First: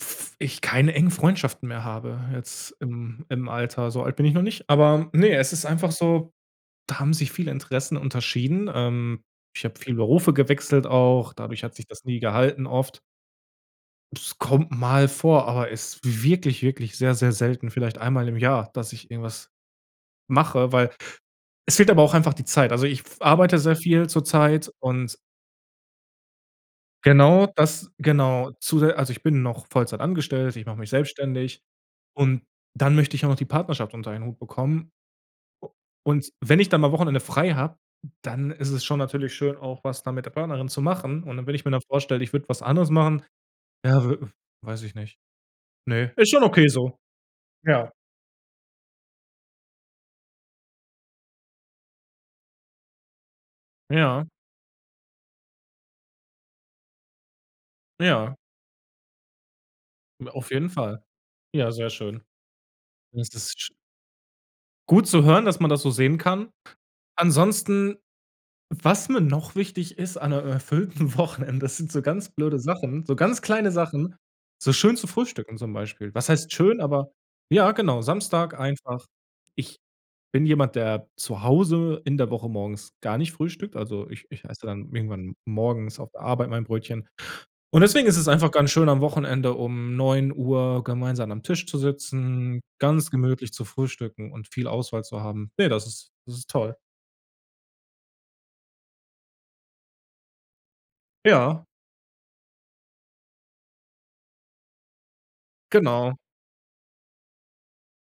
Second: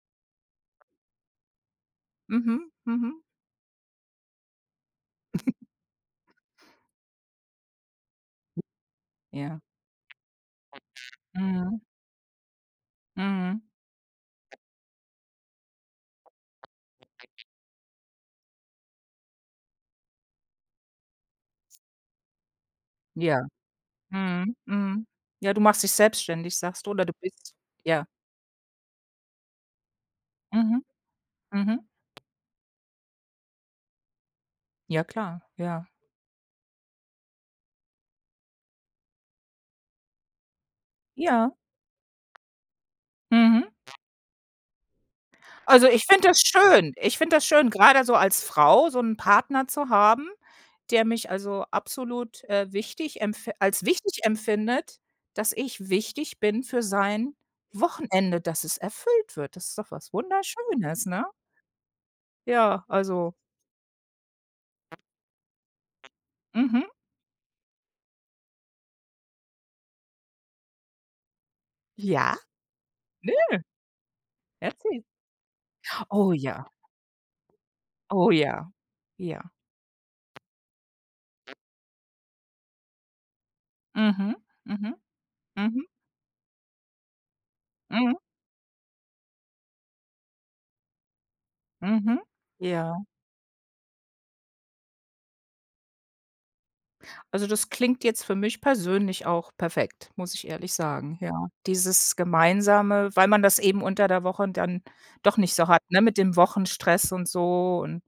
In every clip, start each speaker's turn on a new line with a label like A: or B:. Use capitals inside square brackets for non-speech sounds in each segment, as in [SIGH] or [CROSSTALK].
A: F ich keine engen Freundschaften mehr habe,
B: Mhm,
A: jetzt
B: mhm.
A: im im Alter. So alt bin ich noch nicht, aber ne, es
B: [CHUCKLES]
A: ist einfach so, da haben sich viele Interessen unterschieden. Ähm,
B: Ja.
A: ich habe viel Berufe gewechselt auch, dadurch hat
B: Mhm.
A: sich das nie gehalten oft.
B: Mhm.
A: Das kommt mal vor, aber ist wirklich, wirklich sehr, sehr selten, vielleicht einmal im Jahr, dass ich irgendwas mache, weil es fehlt aber auch einfach die Zeit. Also ich w f
B: Ja.
A: arbeite sehr viel
B: Mhm,
A: zurzeit
B: mhm.
A: und
B: Ja, du machst dich selbstständig, sagst du, oder du
A: Genau
B: bist?
A: das
B: Ja.
A: genau, zusä also, ich bin noch Vollzeit angestellt, ich mache
B: Mhm.
A: mich selbstständig
B: Mhm.
A: und dann möchte ich auch noch die Partnerschaft unter einen Hut bekommen.
B: Ja, klar.
A: U
B: Ja.
A: und wenn ich dann mal Wochenende frei habe, dann ist es schon natürlich schön, auch was da mit der Partnerin zu machen. Und
B: Ja.
A: wenn ich mir dann vorstelle, ich würde was anderes machen,
B: Mhm.
A: ja, w weiß ich nicht.
B: Also, ich
A: Ne,
B: finde
A: ist
B: das
A: schon okay
B: schön.
A: so.
B: Ich finde das schön,
A: Ja.
B: grade so als Frau so 'n Partner zu haben, der mich also, absolut, äh, wichtig empf als wichtig
A: Ja.
B: empfindet, dass ich wichtig bin für sein
A: Ja.
B: Wochenende, dass es erfüllt wird. Das ist doch was
A: Hm, auf jeden Fall.
B: Wunderschönes, ne?
A: Ja, sehr schön.
B: Ja,
A: Das
B: also
A: ist sch Gut zu hören, dass man das so sehen kann.
B: Mhm.
A: Ansonsten, was mir noch wichtig ist an 'ne, äh, erfüllten Wochenende, das sind so ganz
B: Ja?
A: blöde Sachen, so
B: Nö.
A: ganz kleine Sachen, so schön
B: Erzähl.
A: zu frühstücken zum Beispiel. Was
B: Oh,
A: heißt
B: ja.
A: schön, aber ja, genau,
B: Oh,
A: Samstag
B: ja.
A: einfach.
B: Ja.
A: Ich bin jemand, der zu Hause in der Woche morgens gar nicht frühstückt. Also, ich
B: Mhm.
A: ich esse dann
B: Mhm.
A: irgendwann
B: Mhm.
A: morgens auf der Arbeit mein Brötchen. Und deswegen
B: Mhm.
A: ist es einfach ganz schön, am Wochenende um 09:00 gemeinsam am Tisch zu
B: Mhm,
A: sitzen,
B: ja.
A: ganz gemütlich zu frühstücken und viel Auswahl zu haben. Ne, das ist das ist toll.
B: Also, das klingt jetzt für mich persönlich auch perfekt, muss ich ehrlich sagen, ja.
A: Ja.
B: Dieses Gemeinsame, weil man das eben unter der Woche dann doch nicht so hat, ne,
A: Genau.
B: mit dem Wochenstress und so. Und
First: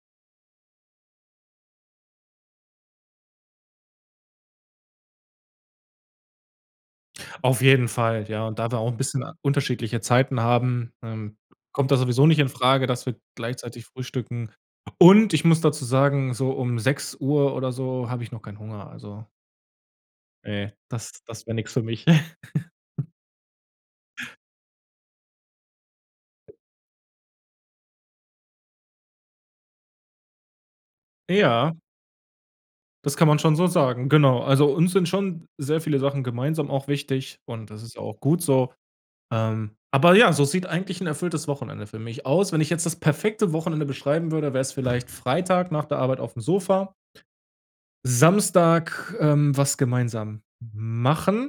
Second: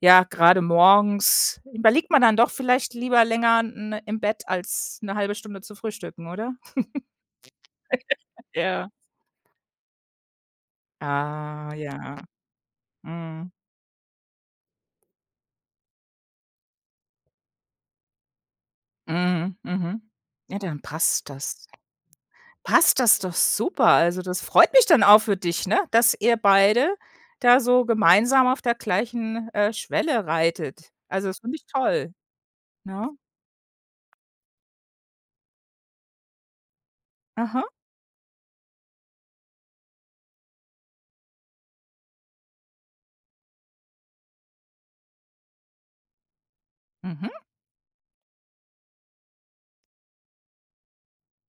B: ja, gerade morgens überliegt man dann doch vielleicht lieber länger, n ne im Bett als 'ne 172 Stunde zu frühstücken, oder?
A: Auf jeden Fall,
B: [GIGGLES]
A: ja. Und da wir auch
B: Ja.
A: 'n bisschen unterschiedliche Zeiten haben, ähm,
B: Ah,
A: kommt das
B: ja,
A: sowieso nicht infrage, dass wir
B: mhm.
A: gleichzeitig frühstücken. Und ich muss dazu sagen, so um 06:00 oder so habe ich noch keinen Hunger, also.
B: Mhm, mhm. Ja,
A: Ne,
B: dann
A: das
B: passt
A: das wär
B: das.
A: nix für mich.
B: Passt
A: [CHUCKLES]
B: das doch super. Also, das freut mich dann auch für dich, ne, dass ihr beide da so gemeinsam auf der gleichen, äh, Schwelle reitet. Also, das finde ich
A: Ja.
B: toll, ne?
A: Das kann man schon so sagen. Genau, also, uns sind schon sehr viele Sachen gemeinsam auch wichtig,
B: Aha.
A: und das ist ja auch gut so. Ähm, aber ja, so sieht eigentlich 'n erfülltes Wochenende für mich aus. Wenn ich jetzt das perfekte Wochenende beschreiben würde, wär's vielleicht Freitag nach der Arbeit aufm Sofa.
B: Mhm.
A: Samstag, ähm, was gemeinsam m machen.